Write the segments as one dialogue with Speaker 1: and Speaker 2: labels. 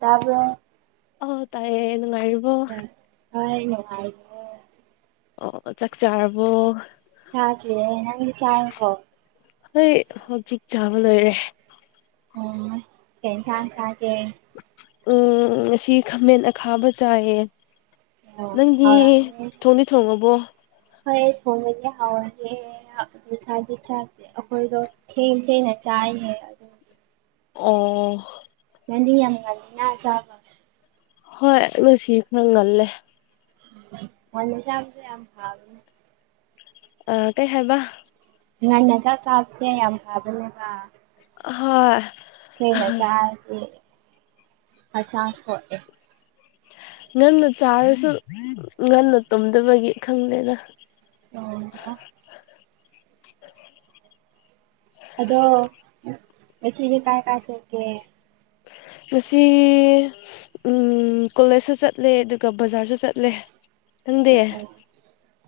Speaker 1: ꯇꯥꯕ꯭ꯔꯣ
Speaker 2: ꯑꯣ ꯇꯥꯏꯌꯦ ꯅꯨꯡꯉꯥꯢꯔꯤꯕꯣ
Speaker 1: ꯍꯣꯢ ꯅꯨꯡꯉꯥꯢꯔꯤꯌꯦ
Speaker 2: ꯑꯣ ꯆꯥꯛ ꯆꯥꯥꯔꯕꯣ
Speaker 1: ꯆꯥꯗ꯭ꯔꯤꯌꯦ ꯅꯪꯗꯤ ꯆꯔꯕꯣ
Speaker 2: ꯍꯣꯏ ꯍꯧꯖꯤꯛ ꯆꯥꯕ ꯂꯣꯏꯔꯦ
Speaker 1: ꯎꯝ ꯀꯩ ꯌꯦꯟ ꯁꯥꯡ ꯆꯥꯒꯦ
Speaker 2: ꯎꯝ ꯑꯁꯤ ꯈꯥꯃꯦꯟ ꯑꯈꯥꯕ ꯆꯥꯏꯌꯦ
Speaker 1: ꯑꯣ
Speaker 2: ꯅꯪꯗꯤ
Speaker 1: ꯍꯥꯎꯔꯝꯅꯤ
Speaker 2: ꯊꯣꯡꯗꯤ ꯊꯣꯡꯉꯕꯣ
Speaker 1: ꯍꯣꯏ ꯊꯣꯡꯉꯒꯦ ꯍꯧꯔꯒꯦꯅ ꯉꯁꯥꯢꯒꯤ ꯆꯥꯛꯁꯦ ꯑꯩꯈꯣꯏꯗꯣ ꯊꯦꯡ ꯊꯦꯡꯅ ꯆ ꯆꯥꯢꯌꯦ ꯑꯗꯨ
Speaker 2: ꯑꯣ
Speaker 1: ꯅꯪꯗꯤ ꯌꯥꯝ ꯉꯥꯜꯂꯤꯅ ꯆꯥꯕ
Speaker 2: ꯍꯣꯏ ꯉꯁꯤ ꯈꯔ ꯉꯜꯂꯦ
Speaker 1: [unintelligible] ꯢꯟꯁꯥꯡꯁꯦ ꯌꯥꯝ ꯍꯥꯎꯏꯅꯦ
Speaker 2: ꯑ ꯀꯩ ꯍꯥꯏꯕ
Speaker 1: ꯉꯟꯅ ꯆꯥꯛ ꯆꯥꯕꯁꯦ ꯌꯥꯝ ꯐꯕꯅꯦꯕ
Speaker 2: ꯍꯣꯏ
Speaker 1: ꯊꯦꯡꯅ ꯆꯥꯔꯗꯤ ꯍꯛꯆꯥꯡ ꯁꯣꯛꯑꯦ
Speaker 2: ꯉꯟꯅ ꯆꯥꯔꯁꯨ ꯉꯟꯅ ꯇꯨꯝꯗꯕꯒꯤ ꯈꯪꯗꯦꯗ
Speaker 1: ꯑꯣ
Speaker 2: [unintelligible]
Speaker 1: ꯑꯗꯣ ꯉꯁꯤꯗꯤ ꯀꯥꯏ ꯀꯥꯏ ꯆꯠꯀꯦ
Speaker 2: ꯉꯁꯤ ꯀꯣꯂꯦꯖꯁꯨ ꯆꯠꯂꯦ ꯑꯗꯨꯒ ꯕꯖꯥꯔꯁꯨ ꯆꯠꯂꯦ ꯅꯪꯗꯤ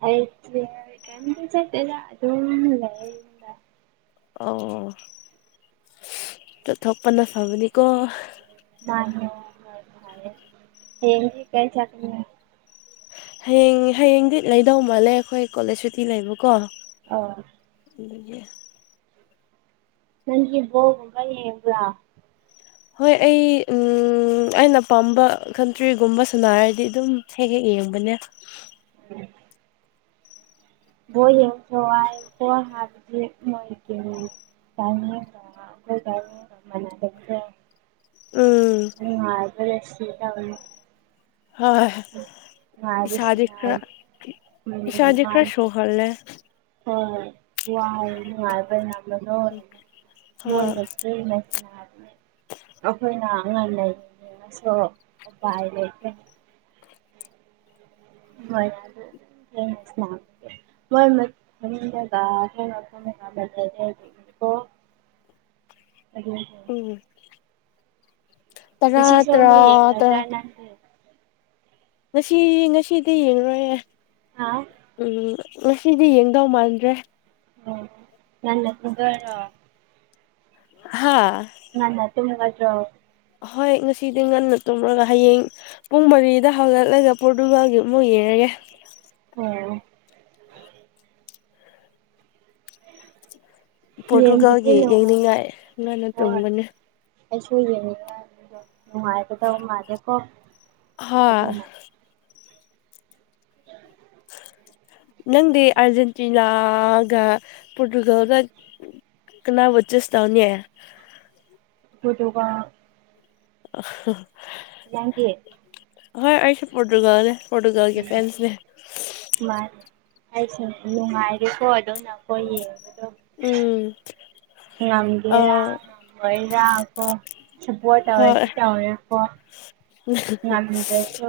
Speaker 1: ꯑꯩ ꯀꯩꯝ ꯆꯠꯇꯦꯗ ꯑꯗꯨꯝ ꯂꯩꯌꯦ ꯌꯨꯝꯗ
Speaker 2: ꯑꯣ ꯑꯗꯣ ꯊꯣꯛꯄꯅ ꯐꯕꯅꯤꯀꯣ
Speaker 1: [unintelligible] ꯍꯌꯦꯡꯗꯤ ꯀꯥꯢ ꯆꯠꯀꯅꯤ
Speaker 2: ꯍꯌꯦꯡ ꯍꯌꯦꯡꯗꯤ ꯂꯩꯗꯧ ꯃꯥꯜꯂꯦ ꯑꯩꯈꯣꯏ ꯀꯣꯂꯦꯖ ꯁꯨꯇꯤ ꯂꯩꯕꯀꯣ
Speaker 1: ꯑꯣ
Speaker 2: ꯑꯗꯨꯒꯤ
Speaker 1: ꯅꯪꯗꯤ ꯕꯣꯜꯒꯨꯝꯕ ꯌꯦꯡꯕ꯭ꯔꯥ
Speaker 2: ꯍꯣꯏ ꯑꯩ ꯎꯝ ꯑꯩꯅ ꯄꯥꯝꯕ ꯀꯟꯇ꯭ꯔꯤꯒꯨꯝꯕ ꯁꯥꯟꯅꯔꯗꯤ ꯑꯗꯨꯝ ꯍꯦꯛ ꯍꯦꯛ ꯌꯦꯡꯕꯅꯦ
Speaker 1: ꯕꯣꯜ ꯌꯦꯡꯕꯁꯨ ꯋꯥꯢ [unintelligible] [unintelligible]
Speaker 2: ꯎꯝ
Speaker 1: [unintelligible] ꯅꯨꯡꯉꯥꯢꯕꯅ ꯁꯤꯗꯧꯔꯦ
Speaker 2: ꯍꯣꯏ ꯏꯁꯥꯗꯤ
Speaker 1: ꯉꯥꯏꯕꯁꯤꯅ
Speaker 2: ꯈꯥꯔ
Speaker 1: ꯃꯥꯅꯤ
Speaker 2: ꯏꯁꯥꯗꯤ ꯈꯔꯥ ꯁꯣꯔ ꯍꯣꯜꯂꯦ
Speaker 1: ꯍꯣꯏ ꯋꯥꯔꯦ ꯅꯨꯡꯉꯥꯏꯕꯅ [unintelligible]
Speaker 2: ꯍꯣꯏ
Speaker 1: ꯃꯣꯢꯅ ꯊꯦꯡꯅ ꯁꯥꯟꯅꯕ ꯑꯩꯈꯣꯏꯅ ꯑꯉꯥꯡ ꯂꯩꯅꯤꯡꯅꯤꯡꯉꯁꯨ ꯎꯄꯥꯏ ꯂꯩꯇꯦ ꯍꯣꯏ [unintelligible] [unintelligible]
Speaker 2: [inaudible]
Speaker 1: ꯑꯗꯨꯒꯤ
Speaker 2: ꯎꯝ
Speaker 1: ꯄ
Speaker 2: ꯇꯔꯥ
Speaker 1: ꯁꯣ
Speaker 2: ꯇꯔꯥ
Speaker 1: ꯑꯃꯨꯛ ꯌꯦꯡꯡ
Speaker 2: ꯇꯔꯥ
Speaker 1: ꯉꯗ꯭ꯔ
Speaker 2: ꯉꯁꯤ ꯉꯁꯤꯗꯤ ꯌꯦꯡꯉꯨꯔꯣꯏꯦ
Speaker 1: ꯍꯥ ꯑꯣ
Speaker 2: ꯎꯝ ꯉꯁꯤꯗꯤ ꯌꯦꯡꯗꯧ ꯃꯥꯟꯗ꯭ꯔꯦ
Speaker 1: ꯑꯣ ꯅꯪꯅ ꯁꯗꯔ
Speaker 2: ꯍꯥꯥ
Speaker 1: ꯉꯟꯅ ꯇꯨꯝꯒꯗꯔꯣ
Speaker 2: ꯑꯍꯣꯏ ꯉꯁꯤꯗꯤ ꯉꯟꯅ ꯇꯨꯝꯂꯒ ꯍꯌꯦꯡ ꯄꯨꯡ ꯃꯔꯤꯗ ꯍꯧꯒꯛꯂꯒ ꯄꯣꯔꯇꯨꯒꯥꯜꯒꯤ ꯑꯃꯨꯛ ꯌꯦꯡꯔꯒꯦ ꯀ [unintelligible]
Speaker 1: ꯑꯣ ꯌꯦꯡꯕꯗꯤ
Speaker 2: ꯄꯣꯔꯇꯨꯒꯥꯜꯒꯤ
Speaker 1: ꯅꯨꯡꯉꯥꯏꯇꯦ
Speaker 2: ꯌꯦꯡꯅꯤꯡꯉꯥꯏ ꯉꯅ
Speaker 1: ꯍꯣꯏ
Speaker 2: ꯇꯨꯝꯒꯅꯦ
Speaker 1: ꯑꯩꯁꯨ ꯑꯣꯏꯒꯅꯤ ꯀ ꯅꯨꯡꯉꯥꯏꯔꯕꯗ ꯃꯥꯅꯦꯀꯣ
Speaker 2: ꯍꯣꯏ
Speaker 1: ꯑꯗꯨꯅ
Speaker 2: ꯅꯪꯗꯤ ꯑꯔꯖꯦꯟꯇꯤꯅꯥꯒ ꯄꯣꯔꯇꯨꯒꯜꯗ ꯀꯅꯥꯕꯨ ꯆꯨꯁ ꯇꯧꯅ
Speaker 1: ꯄꯨꯇꯨꯒꯟꯒꯢ
Speaker 2: ꯍꯣꯏ ꯑꯩꯁꯨ ꯄꯣꯔꯇꯨꯒꯜꯅꯦ ꯐꯣꯗꯨꯒꯦꯜꯒꯤ ꯐꯦꯟꯁꯅꯦ
Speaker 1: ꯑꯩꯁꯦ ꯅꯨꯡꯉꯥꯏꯔꯤꯀꯣ ꯑꯗꯨ ꯅ ꯑꯩꯈꯣꯏ ꯌꯦꯡꯗ
Speaker 2: ꯎꯝ ꯑ
Speaker 1: ꯉꯝꯒꯦꯔꯥ ꯉꯝꯃꯣꯏꯔꯥ ꯀꯣ ꯁꯄꯣꯔꯠ
Speaker 2: ꯍꯣꯏ
Speaker 1: ꯇꯧꯔꯦꯗꯤ ꯇꯧꯔꯦꯀꯣ ꯉꯝꯗꯁꯨ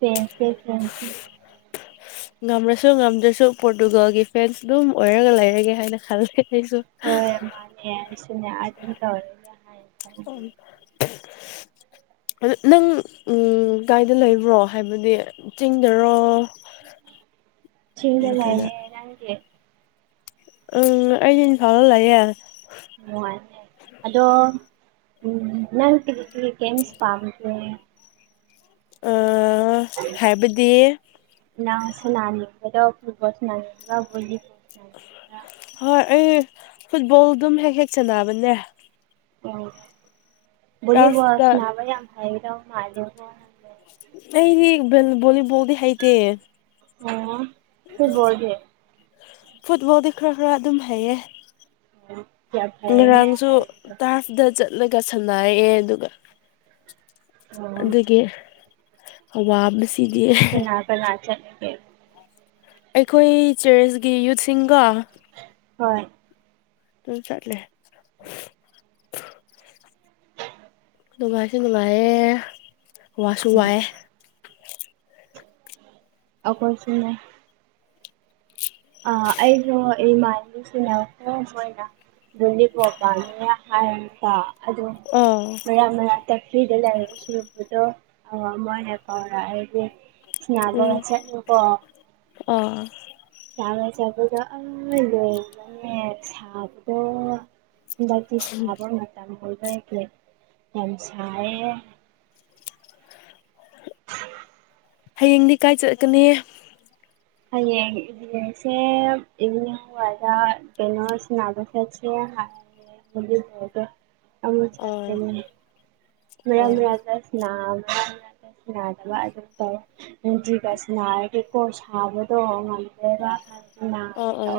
Speaker 1: ꯐꯁ ꯐ
Speaker 2: ꯉꯝꯂꯁꯨ ꯉꯝꯗ꯭ꯔꯁꯨ ꯄꯣꯔꯇꯨꯒꯜꯒꯤ ꯐ꯭ꯔꯦꯟꯁ ꯑꯗꯨꯝ ꯑꯣꯏꯔꯒ ꯂꯩꯔꯒꯦ ꯍꯥꯏꯅ ꯈꯂꯦ
Speaker 1: ꯍꯣꯏ ꯃꯥꯅꯦꯁꯨꯅꯦ ꯑꯗꯨ ꯇ ꯑꯣꯏꯔ
Speaker 2: ꯎ ꯑ ꯅꯪ ꯀꯥꯏꯗ ꯂꯩꯕ꯭ꯔꯣ ꯍꯥꯏꯕꯗꯤ ꯆꯤꯡꯗꯔꯣ [inaudible]
Speaker 1: ꯆꯤꯡꯗ
Speaker 2: ꯅꯠꯇ꯭ꯔꯒ
Speaker 1: ꯂꯩꯌꯦ ꯅꯪꯗꯤ
Speaker 2: ꯎꯝ ꯑꯩꯗꯤ ꯏꯟꯐꯥꯜꯗ ꯂꯩꯌꯦ
Speaker 1: ꯑꯣ ꯑꯗꯣ ꯎꯝ ꯅꯪ ꯀꯦꯝꯁ ꯄꯥꯝ
Speaker 2: ꯑ ꯍꯥꯏꯕꯗꯤ
Speaker 1: ꯅꯪ ꯁꯅꯤ ꯈꯔꯣ ꯐꯨꯠꯕꯜ ꯁꯨꯔ ꯈꯣ ꯂꯤꯕ
Speaker 2: ꯍꯣꯏ ꯑꯩ ꯐꯨꯠꯕꯣꯜ ꯑꯗꯨꯝ ꯍꯦꯛ ꯍꯦꯛ ꯆꯅꯕꯅꯦ ꯇꯔꯐꯇ
Speaker 1: ꯑꯣꯕꯣꯁꯅꯕ ꯌꯥꯝ ꯍꯥꯏꯔ ꯃꯥ
Speaker 2: ꯑꯩꯗꯤ ꯚꯣꯂꯤꯕꯣꯜꯗꯤ ꯍꯩꯇꯦ
Speaker 1: ꯑꯣ ꯁꯤꯕꯣꯒ
Speaker 2: ꯐꯨꯠꯕꯣꯜꯗꯤ ꯈꯔ ꯈꯔ ꯑꯗꯨꯝ ꯍꯩꯌꯦ
Speaker 1: ꯑꯣ ꯌꯥꯝ ꯐꯩꯌꯦꯅꯦ
Speaker 2: ꯉꯔꯥꯡꯁꯨ
Speaker 1: ꯍꯩꯕꯗꯣ
Speaker 2: ꯇꯥꯐꯗ ꯆ ꯂꯒ ꯁꯥꯟꯅꯔꯛꯑꯦ ꯑꯗꯨꯒ
Speaker 1: ꯑꯣ
Speaker 2: ꯑꯗꯨꯒꯤ ꯑ ꯋꯥ ꯃ ꯁꯤꯗꯤ
Speaker 1: ꯆ
Speaker 2: ꯑꯩꯈꯣꯏ ꯆꯦꯔꯁꯀꯤ ꯌꯨꯠꯁꯤꯡꯒ
Speaker 1: ꯍꯣꯏ
Speaker 2: ꯑꯗꯨ ꯆꯠꯂ ꯅꯨꯡꯉꯥꯏꯁꯨ ꯅꯨꯡꯉꯥꯏꯌꯦ ꯋꯥꯁꯨ
Speaker 1: ꯎꯝ
Speaker 2: ꯋꯥꯏꯑꯦ
Speaker 1: ꯑꯩꯈꯣꯏ ꯁꯤꯟꯅ ꯑꯥ ꯑꯩꯁꯨ ꯏ ꯃꯥꯁꯤꯅꯦ ꯁꯣꯏꯅ ꯅꯤ ꯄꯄ ꯍꯥꯏ ꯑꯗꯨ
Speaker 2: ꯑꯥ
Speaker 1: ꯃꯔꯛ ꯃꯔꯛꯇ ꯐ꯭ꯔꯤꯗ ꯂꯩ ꯁꯨꯔꯨꯄꯗꯣ ꯑ ꯃꯅꯦ ꯀꯥꯎ ꯍꯥꯏꯗꯤ ꯌꯥꯕ
Speaker 2: ꯎꯝ
Speaker 1: ꯆ ꯀꯣ
Speaker 2: ꯑꯥ
Speaker 1: ꯁꯥꯏꯖꯥꯗ ꯑꯩ ꯃꯦꯛ ꯁꯕꯣ ꯍꯟꯗꯛꯇꯤ ꯁꯥꯕ ꯃꯇꯝ ꯍꯣꯏꯕ ꯍꯦ ꯌꯥꯝ ꯁꯥꯏꯌꯦ [inaudible]
Speaker 2: ꯍꯌꯦꯡꯗꯤ ꯀꯥꯏ ꯆꯠꯀꯅꯤ
Speaker 1: ꯍꯌꯦꯡ ꯏꯁꯦ ꯏ ꯋꯥ ꯀꯩꯅꯣꯁꯕ ꯆꯁꯦ [inaudible] ꯑꯃ
Speaker 2: ꯑꯥ
Speaker 1: ꯆ
Speaker 2: ꯑꯥ
Speaker 1: ꯃ
Speaker 2: ꯑꯥ
Speaker 1: ꯃꯔꯗꯁꯅ ꯅꯕ ꯑꯗꯨꯝ ꯇꯧ ꯅꯨꯡꯇꯒ ꯁꯟꯅꯔꯒꯦ ꯀꯣꯔꯁ ꯑꯕꯗꯣ ꯃꯜꯗꯗꯦꯕ
Speaker 2: ꯑꯥ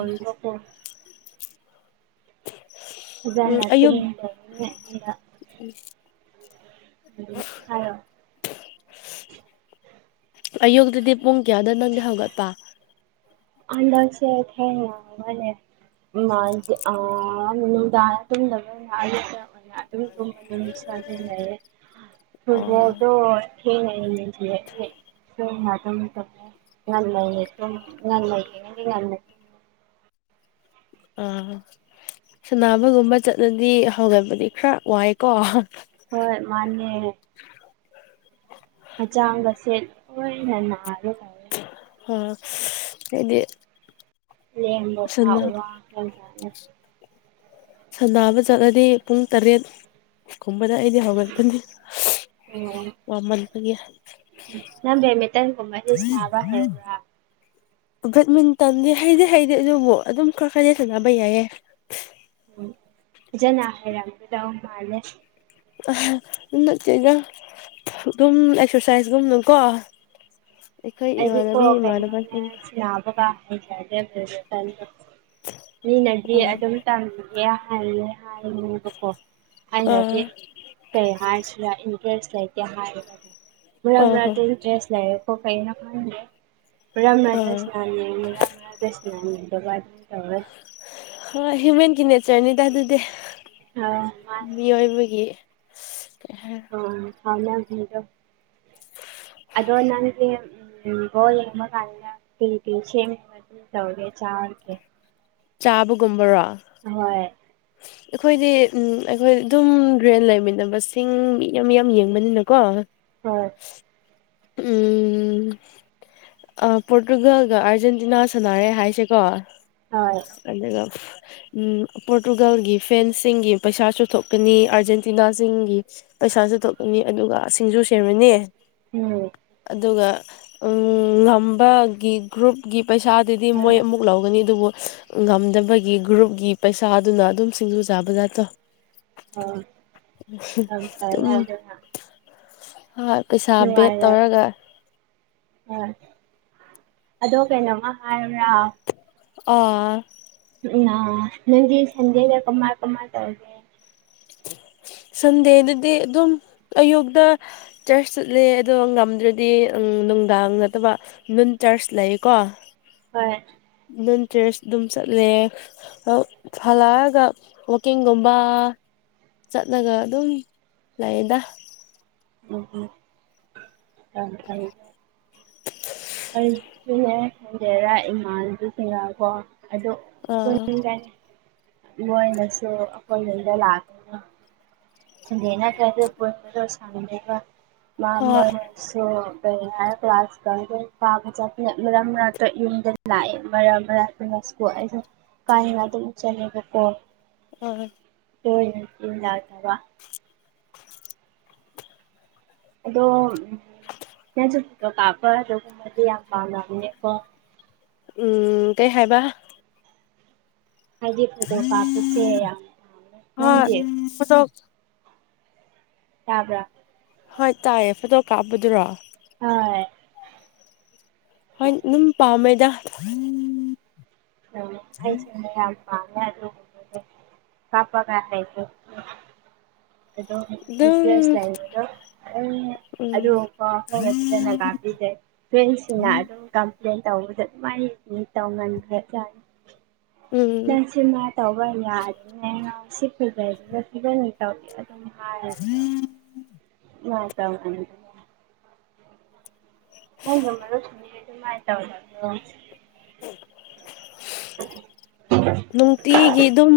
Speaker 1: ꯑꯖꯅ
Speaker 2: ꯎꯝ ꯑꯌꯨꯛ
Speaker 1: ꯑꯗꯨ
Speaker 2: ꯑꯌꯨꯛꯇꯗꯤ ꯄꯨꯡ ꯀꯌꯥꯗ ꯅꯪꯗꯤ ꯍꯧꯒꯠꯄ
Speaker 1: ꯑꯗꯁꯦ ꯊꯦꯡꯅꯥ ꯍꯦꯠꯠꯂꯦ ꯑꯔ ꯑꯗꯨ ꯑꯗꯨ
Speaker 2: ꯑꯣ
Speaker 1: ꯐꯨꯠꯕꯣꯜꯣ ꯌꯥꯗ ꯌꯥ ꯂ ꯉ ꯃꯇꯗꯤ ꯉ
Speaker 2: ꯑꯥ ꯁꯅꯕꯒꯨꯝꯕ ꯆꯠꯂꯗꯤ ꯍꯧꯒꯠꯕꯗꯤ ꯈꯔ ꯋꯥꯏꯀꯣ
Speaker 1: ꯍꯣꯏ ꯍꯆꯥꯡꯒꯁꯦꯠ ꯍꯣꯏꯅ ꯅꯥꯔꯦ ꯇꯧꯋꯦ
Speaker 2: ꯑ ꯍꯥꯏꯗꯤ
Speaker 1: ꯂꯕ ꯊ ꯎ ꯋꯥ ꯆꯦ
Speaker 2: ꯁꯥꯟꯅꯕ ꯆꯠꯂꯗꯤ ꯄꯨꯡ ꯇꯔꯦꯠ ꯀꯨꯝꯕꯗ ꯑꯩꯗꯤ ꯍꯧꯒꯠꯄꯅꯤ
Speaker 1: ꯎꯝ
Speaker 2: ꯋꯥꯃꯟꯕꯒꯤ
Speaker 1: ꯅꯪ ꯕꯦꯗꯃꯤꯟꯇꯟꯒꯨꯝꯃꯗꯤꯁꯅꯥꯕ ꯍꯩꯕꯔꯥ
Speaker 2: ꯕꯦꯠꯃꯤꯟꯇꯟꯗꯤ ꯍꯩꯗꯤ ꯍꯩꯗꯤ ꯑꯗꯨꯕꯨ ꯑꯗꯨꯝ ꯈꯔ ꯈꯔꯗꯤ ꯁꯥꯟꯅꯕ ꯌꯥꯏꯌꯦ
Speaker 1: ꯎꯝ ꯖꯅ ꯍꯥꯏꯦꯔꯝꯗꯎ ꯃꯥꯂꯦ
Speaker 2: ꯏꯅ ꯆꯠ ꯑꯗꯨꯝ ꯑꯦꯛꯁꯔꯁꯥꯏꯁꯒꯨꯝꯅꯀꯣ ꯑꯩꯈꯣꯏ
Speaker 1: ꯑꯩꯗꯤ ꯀꯣ
Speaker 2: ꯏꯃꯥꯟꯅꯕꯤ
Speaker 1: ꯀꯩꯅꯩꯅ
Speaker 2: ꯏꯃꯥꯟꯅꯕꯁꯤꯡ
Speaker 1: ꯁꯅꯥꯕꯗ ꯐ ꯃꯤꯅꯗꯤ
Speaker 2: ꯑꯥ
Speaker 1: ꯑꯗꯨꯝ ꯇꯝꯒꯦ ꯍꯥꯏꯌꯦ ꯍꯥꯏꯔꯤꯅꯦꯕꯀꯣ
Speaker 2: ꯑꯥ
Speaker 1: ꯑꯩꯅꯗꯤ ꯀꯩ ꯍꯥꯏꯔꯁꯨ ꯂꯥꯛꯏꯅꯤ ꯗ꯭ꯔꯦꯁ ꯂꯩꯇꯦ ꯍꯥꯏꯔ ꯃꯔꯥ
Speaker 2: ꯑꯥ ꯍꯣꯏ
Speaker 1: ꯃꯔꯥꯗꯤ ꯗ꯭ꯔꯦꯁ ꯂꯩꯔꯦꯀꯣ ꯀꯦ ꯔꯝ
Speaker 2: ꯑꯥ
Speaker 1: ꯔꯥꯖꯁ ꯅꯅꯤ ꯔ ꯔꯥꯖꯁ ꯅꯅꯥꯗꯒ
Speaker 2: ꯍꯣꯏ ꯍ꯭ꯌꯨꯃꯦꯟꯒꯤ ꯅꯦꯆꯔꯅꯤꯗ ꯑꯗꯨꯗꯤ
Speaker 1: ꯑꯥ ꯃꯥꯅꯦ
Speaker 2: ꯃꯤꯑꯣꯏꯕꯒꯤ ꯀꯩ ꯍꯥꯏꯔ
Speaker 1: ꯑ ꯐꯅꯕꯤꯗꫭ
Speaker 2: [inaudible]
Speaker 1: ꯑꯗꫭ ꯅꯪꯗꯤ ꯎꯝ ꯕꫭꯜ ꯌꯦꯡꯕ ꯀꯥꯟꯗ ꯀꯩ ꯀꯩ ꯁꯦꯝ ꯑꯗꯨꯝ ꯇꯧꯔꯦ ꯆꯥ ꯔꯒꯦ
Speaker 2: ꯆꯥꯕꯒꯨꯝꯕꯔꯣ
Speaker 1: ꯍꯣꯏ
Speaker 2: ꯑꯩꯈꯣꯏꯗꯤ ꯎꯝ ꯑꯩꯈꯣꯏ ꯑꯗꯨꯝ ꯔꯦꯟ ꯂꯩꯃꯤꯟꯅꯕꯁꯤꯡ ꯃꯌꯥꯝ ꯃꯌꯥꯝ ꯌꯦꯡꯕꯅꯤꯅꯀꯣ
Speaker 1: ꯍꫭꯏ
Speaker 2: ꯎꯝ ꯑꯥ ꯄꯣꯔꯇꯨꯒꯜꯒ ꯑꯥꯔꯖꯦꯟꯇꯤꯅꯥ ꯁꯥꯟꯅꯔꯦ ꯍꯥꯏꯁꯦꯀꯣ
Speaker 1: ꯍꯣꯏ
Speaker 2: ꯑꯗꯨꯒ ꯄꯣꯔꯇꯨꯒꯥꯜꯒꯤ ꯐꯦꯟꯁꯁꯤꯡꯒꯤ ꯄꯩꯁꯥꯁꯨ ꯊꯣꯛꯀꯅꯤ ꯑꯥꯔꯖꯦꯟꯇꯤꯅꯥꯁꯤꯡꯒꯤ ꯄꯩꯁꯥꯁꯨ ꯊꯣꯛꯂꯅꯤ ꯑꯗꯨꯒ ꯁꯤꯡꯖꯨ ꯁꯦꯝꯃꯅꯤ
Speaker 1: ꯎꯝ
Speaker 2: ꯑꯗꯨꯒ ꯉꯝꯕꯒꯤ ꯒ꯭ꯔꯨꯞꯀꯤ ꯄꯩꯁꯥꯗꯨꯗꯤ ꯃꯣꯏ ꯑꯃꯨꯛ ꯂꯧꯒꯅꯤ ꯑꯗꯨꯕꯨ ꯉꯝꯗꯕꯒꯤ ꯒ꯭ꯔꯨꯞꯀꯤ ꯄꯩꯁꯥꯗꯨꯅ ꯑꯗꯨꯝ ꯁꯤꯡꯖꯨ ꯆꯥꯕꯖꯥꯠꯇꯣ
Speaker 1: ꯌꯥꯝ ꯐꯔꯦꯅꯦ
Speaker 2: ꯎꯝ
Speaker 1: ꯑꯗꯨꯅ
Speaker 2: ꯄꯩꯁꯥ ꯕꯦꯠ ꯇꯧꯔꯒ
Speaker 1: ꯑ ꯑꯗꯣ ꯀꯩꯅꯣꯝꯃ ꯍꯥꯏꯌꯨꯔꯥ
Speaker 2: ꯑꯥ
Speaker 1: ꯎ ꯅꯥ ꯅꯪꯗꯤ ꯁꯟꯗꯦꯗ ꯀꯃꯥꯏ ꯇꯧꯔꯒꯦ
Speaker 2: [inaudible] ꯁꯟꯗꯦꯗꯗꯤ ꯑꯗꯨꯝ ꯑꯌꯨꯛꯇ ꯆꯔꯁ ꯆꯠꯂꯦ ꯑꯗꯣ ꯉꯝꯗ꯭ꯔꯗꯤ ꯎꯝ ꯅꯨꯡꯗꯥꯡ ꯅꯠꯇꯕ ꯅꯨꯨꯟ ꯆꯔꯁ ꯂꯩꯌꯦꯀꯣ
Speaker 1: ꯍꯣꯏ
Speaker 2: ꯅꯨꯟ ꯆꯔꯁ ꯑꯗꯨꯝ ꯆꯠꯂꯦ ꯎ ꯍꯜꯂꯛꯑꯒ ꯋꯥꯛꯀꯤꯡꯒꯨꯝꯕ ꯆꯠꯂꯒ ꯑꯗꯨꯝ ꯂꯩꯗ
Speaker 1: ꯎꯝ ꯌꯥꯝ ꯐꯩ ꯑꯩꯁꯨꯅꯦ ꯗꯦꯔꯥ ꯏꯃꯥꯟꯗꯨ ꯊꯦꯡꯅꯕ ꯑꯗꯣ
Speaker 2: ꯑꯥ
Speaker 1: ꯄꯨꯟꯗꯦ ꯃꫭꯏꯅꯁꯨ ꯑꯩꯈꯣꯏ ꯔꯨꯝꯗ ꯂꯥꯛꯀꯅꯤ ꯁꯟꯗꯦꯅ ꯀꯥꯏꯗ ꯀꯣꯏꯕꯗꯣ ꯁꯥꯟꯅꯕ ꯃꯥ
Speaker 2: ꯍꯣꯏ
Speaker 1: ꯃꯣꯏꯁꯨ ꯀ ꯀ꯭ꯂꯥꯁꯪꯗ ꯀꯥꯒ ꯆꯅ ꯃꯔꯝꯛ ꯃꯔꯛꯇ ꯌꯨꯝꯗ ꯂꯥꯛꯑꯦ ꯃꯔꯛ ꯃꯔꯛꯇꯅ ꯑꯩꯁꯨ ꯀꯥꯏꯅ ꯑꯗꯨꯝ ꯆꯠꯂꯦꯕꯀꯣ
Speaker 2: ꯎꯝ
Speaker 1: ꯇꯣꯏꯅꯗꯤ ꯂꯥꯠꯇꯕ ꯑꯗꯣ ꯎꯝ ꯅꯪꯁꯨ ꯐꫭꯇꫭ ꯀꯥꯞꯄ ꯑꯗꯨꯒꯨꯝꯕꯗꯤ ꯌꯥꯝ ꯄꯥꯝꯅꯕꯅꯦꯀꯣ
Speaker 2: ꯎꯝ ꯀꯩ ꯍꯥꯏꯕ
Speaker 1: ꯍꯥꯏꯗꯤ ꯀꯥꯞꯄꯁꯦ ꯌꯥꯝ ꯄꯥꯝꯃꯦ
Speaker 2: ꯍꯣꯏ
Speaker 1: ꯅꯪꯗꯤ
Speaker 2: ꯐꯣꯇꯣ
Speaker 1: ꯇꯥꯕ꯭ꯔꯥ
Speaker 2: ꯍꯣꯏ ꯇꯥꯏꯌꯦ ꯐꯣꯇꯣ ꯀꯥꯞꯄꯗꯨꯔꯣ
Speaker 1: ꯑꯥꯏ
Speaker 2: ꯍꯣꯏ ꯑꯗꯨꯝ ꯄꯥꯝꯃꯦꯗ
Speaker 1: ꯑꯣ ꯑꯩꯁꯦ ꯃꯌꯥꯝ ꯄꯥꯝꯃꯦ ꯑꯗꯨꯒꯨꯝꯕꯗꯤ ꯀꯥꯞꯄꯒ ꯑꯗꯨꯝ ꯏꯟꯇꯔꯦꯁ ꯂꯩ ꯑꯗꯣ ꯑꯗꯨ
Speaker 2: ꯎꯝ
Speaker 1: ꯀ ꯑꯩꯈꯣꯏꯅ ꯐꯖꯅꯒꯥꯄꯤꯗꯦ ꯐ꯭ꯔꯦꯟꯁꯤꯅ ꯑꯗꯨꯝ ꯀꯝ ꯄ꯭ꯂꯦꯟ ꯇꯧꯕꯗ ꯃꯥꯏ ꯃꯤ ꯇꯧꯃꯟꯈ꯭ꯔꯦ ꯀꯥꯏꯅ
Speaker 2: ꯎꯝ
Speaker 1: ꯅꯪꯁꯤꯃ ꯇꯧꯕ ꯌꯥꯗ ꯅ ꯁꯤꯄꯗ ꯐ ꯇꯧ ꯑꯗꯨꯝ ꯍꯥ ꯆ ꯉ ꯇꯧ ꯍ ꯅ ꯑꯗꯨꯣ ꯑꯗꯨꯃ ꯍꯥꯏ ꯇ ꯑꯣꯏꯗꯣ
Speaker 2: ꯅꯨꯡꯇꯤꯒꯤ ꯑꯗꯨꯝ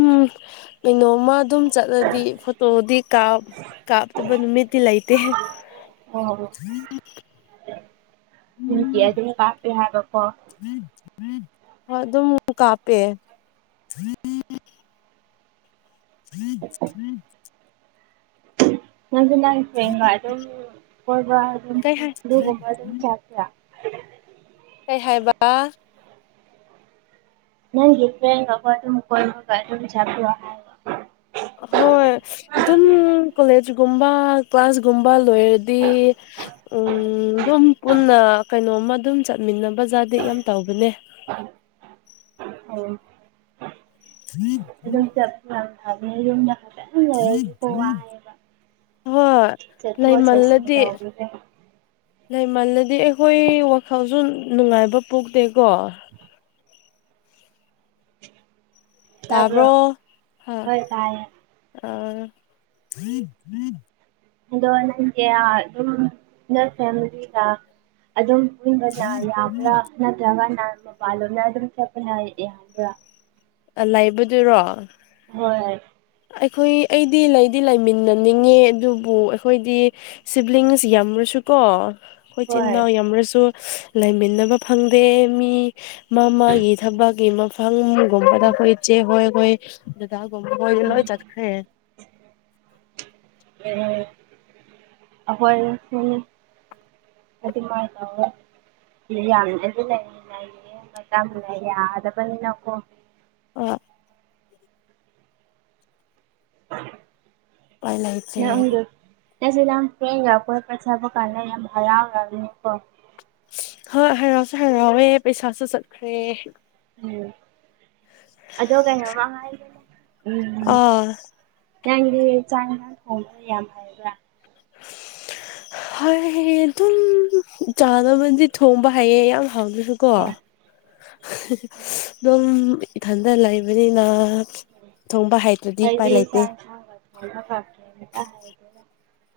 Speaker 2: ꯀꯩꯅꯣꯝꯃ ꯑꯗꯨꯝ ꯆꯠꯂꯗꯤ ꯐꯣꯇꯣꯗꯤ ꯀꯥꯞ ꯀꯥꯞꯇꯅ ꯃꯦꯇꯤ ꯂꯩꯥꯏꯇ
Speaker 1: ꯑꯣ ꯗꯤ ꯑꯗꯨ ꯀꯄꯦ ꯍꯥꯏꯒ
Speaker 2: ꯑꯗꯨꯣꯡ ꯀꯄꯦ ꯍꯝ ꯎꯝ
Speaker 1: ꯅꯪꯁ ꯅꯪ ꯐꯦꯟꯕ ꯑꯗꯨꯝ ꯀꯕ ꯑꯗꯨꯝ
Speaker 2: ꯀꯩ ꯍꯥꯏ
Speaker 1: ꯆ ꯨꯒꯨꯝꯕ ꯑꯗꯨꯝ ꯆꯥꯄ꯭ꯔ ꯍ
Speaker 2: ꯀꯩ ꯍꯥꯏꯕ
Speaker 1: ꯅ ꯌꯦꯣꯏ
Speaker 2: ꯍꯣꯏ ꯑꯗꯨꯝ ꯀꯣꯂꯦꯖꯒꯨꯝꯕ ꯀ꯭ꯂꯥꯁꯒꯨꯝꯕ ꯂꯣꯏꯔꯗꯤ ꯎ ꯑꯗꯨꯝ ꯄꯨꯟꯅ ꯀꯩꯅꯣꯝꯃ ꯑꯗꯨꯝ ꯆꯠꯃꯤꯟꯅꯕ ꯖꯥꯔꯗꯤ ꯌꯥꯝ ꯇꯧꯕꯅꯦ
Speaker 1: ꯎꯝ ꯑꯗꯨꯝ ꯆꯝ
Speaker 2: ꯍꯣꯏ
Speaker 1: ꯆꯠꯊꯣꯛ ꯆꯠꯁꯤꯟ
Speaker 2: ꯂꯩꯃꯜꯂꯗꯤ
Speaker 1: ꯇꯧꯕꯁꯦ
Speaker 2: ꯂꯩꯃꯜꯂꯗꯤ ꯑꯩꯈꯣꯏ ꯋꯥꯈꯜꯁꯨ ꯅꯨꯡꯉꯥꯏꯕ ꯄꯣꯛꯇꯦꯀꯣ
Speaker 1: ꯇꯥꯕ꯭ꯔꯣ
Speaker 2: ꯇꯕꯣ ꯍꯥ
Speaker 1: ꯍꯣꯏ ꯇꯥꯏꯌꯦ
Speaker 2: ꯑ
Speaker 1: ꯑꯗꯣ ꯅꯪ ꯑꯗꯨꯝ ꯅ ꯐꯦꯂꯤꯒ ꯑꯗꯨꯝ ꯟꯕꯅ ꯌꯥꯕ꯭ꯔꯥ ꯅꯠꯇ꯭ꯔꯒꯅ ꯃꯄꯥꯟꯂꯣꯝꯗ ꯑꯗꯨꯝ ꯆꯠꯄꯅ ꯌꯥꯕ꯭ꯔꯥ
Speaker 2: ꯑ ꯂꯩꯕꯗꯨꯔꯣ
Speaker 1: ꯍꯣꯏꯣꯏ
Speaker 2: ꯑꯩꯈꯣꯏ ꯑꯩꯗꯤ ꯂꯩꯗꯤ ꯂꯩꯃꯤꯟꯅꯅꯤꯡꯉꯦ ꯑꯗꯨꯕꯨ ꯑꯩꯈꯣꯏꯗꯤ ꯁꯤꯕ꯭ꯂꯤꯡꯁ ꯌꯥꯝꯔꯁꯨ ꯀꯣ ꯑꯩꯈꯣꯏ ꯏꯆꯤꯟ
Speaker 1: ꯍꯣꯏ
Speaker 2: ꯏꯅꯥꯎ ꯌꯥꯝꯔꯁꯨ ꯂꯩꯃꯤꯟꯅꯕ ꯐꯪꯗꯦ ꯃꯤ ꯃꯥ ꯃꯥꯒꯤ ꯊꯕꯛꯀꯤ ꯃꯐꯝꯒꯨꯝꯕꯗ ꯑꯩꯈꯣꯏ ꯏꯆꯦ ꯍꯣꯏ ꯑꯩꯈꯣꯏ ꯗꯗꯥꯒꯨꯝꯕ ꯍꯣꯏ ꯂ
Speaker 1: ꯎꯝ
Speaker 2: ꯆꯠꯦ
Speaker 1: ꯑꯗꯤ ꯂꯩꯠꯇ ꯌꯥꯗꯕꯅꯤꯅꯣꯣ
Speaker 2: ꯎ
Speaker 1: ꯑ
Speaker 2: ꯄꯥꯏ ꯂꯩ ꯆꯦ
Speaker 1: ꯅ ꯁꯤꯗ ꯌꯥꯝ ꯐ꯭ꯔꯦ ꯌꯥꯎ ꯀꯣꯄꯠ ꯁꯥꯕ ꯀꯥꯟꯗ ꯌꯥꯝ ꯍꯔꯥꯎ ꯌꯥꯎꯅꯤꯀꯣ
Speaker 2: ꯍꯣꯏ ꯍꯔꯥꯎꯁꯨ ꯍꯔꯥꯎꯋꯦ ꯄꯩꯁꯥꯁꯨ ꯆꯠꯈ꯭ꯔꯦ
Speaker 1: ꯎꯝ ꯑꯗꯣ ꯀꯩꯅꯉ
Speaker 2: ꯑ
Speaker 1: ꯅꯪꯗꯤ ꯆꯥꯛ ꯟꯥꯡ ꯊꯣꯡꯕ꯭ꯔ ꯌꯥꯝ ꯐꯕ꯭ꯔꯥ
Speaker 2: ꯍ ꯑꯗꯨꯝ ꯆꯥꯅ ꯃꯗꯤ ꯊꯣꯡꯝꯕ ꯍꯥꯏꯌꯦ ꯌꯥꯝ ꯍꯥꯎꯗꯁꯨꯀꯣ
Speaker 1: ꯑꯣ
Speaker 2: ꯑꯗꯨꯝ ꯏꯊꯟꯗ ꯂꯩꯕꯅꯤꯅ ꯊꯣꯡꯕ ꯍꯩꯇ꯭ꯔꯗꯤ ꯎꯄꯥꯏ
Speaker 1: ꯀꯕꯤ
Speaker 2: ꯂꯩꯇꯦ
Speaker 1: ꯆꯃꯦ ꯍꯥꯏꯗꯔ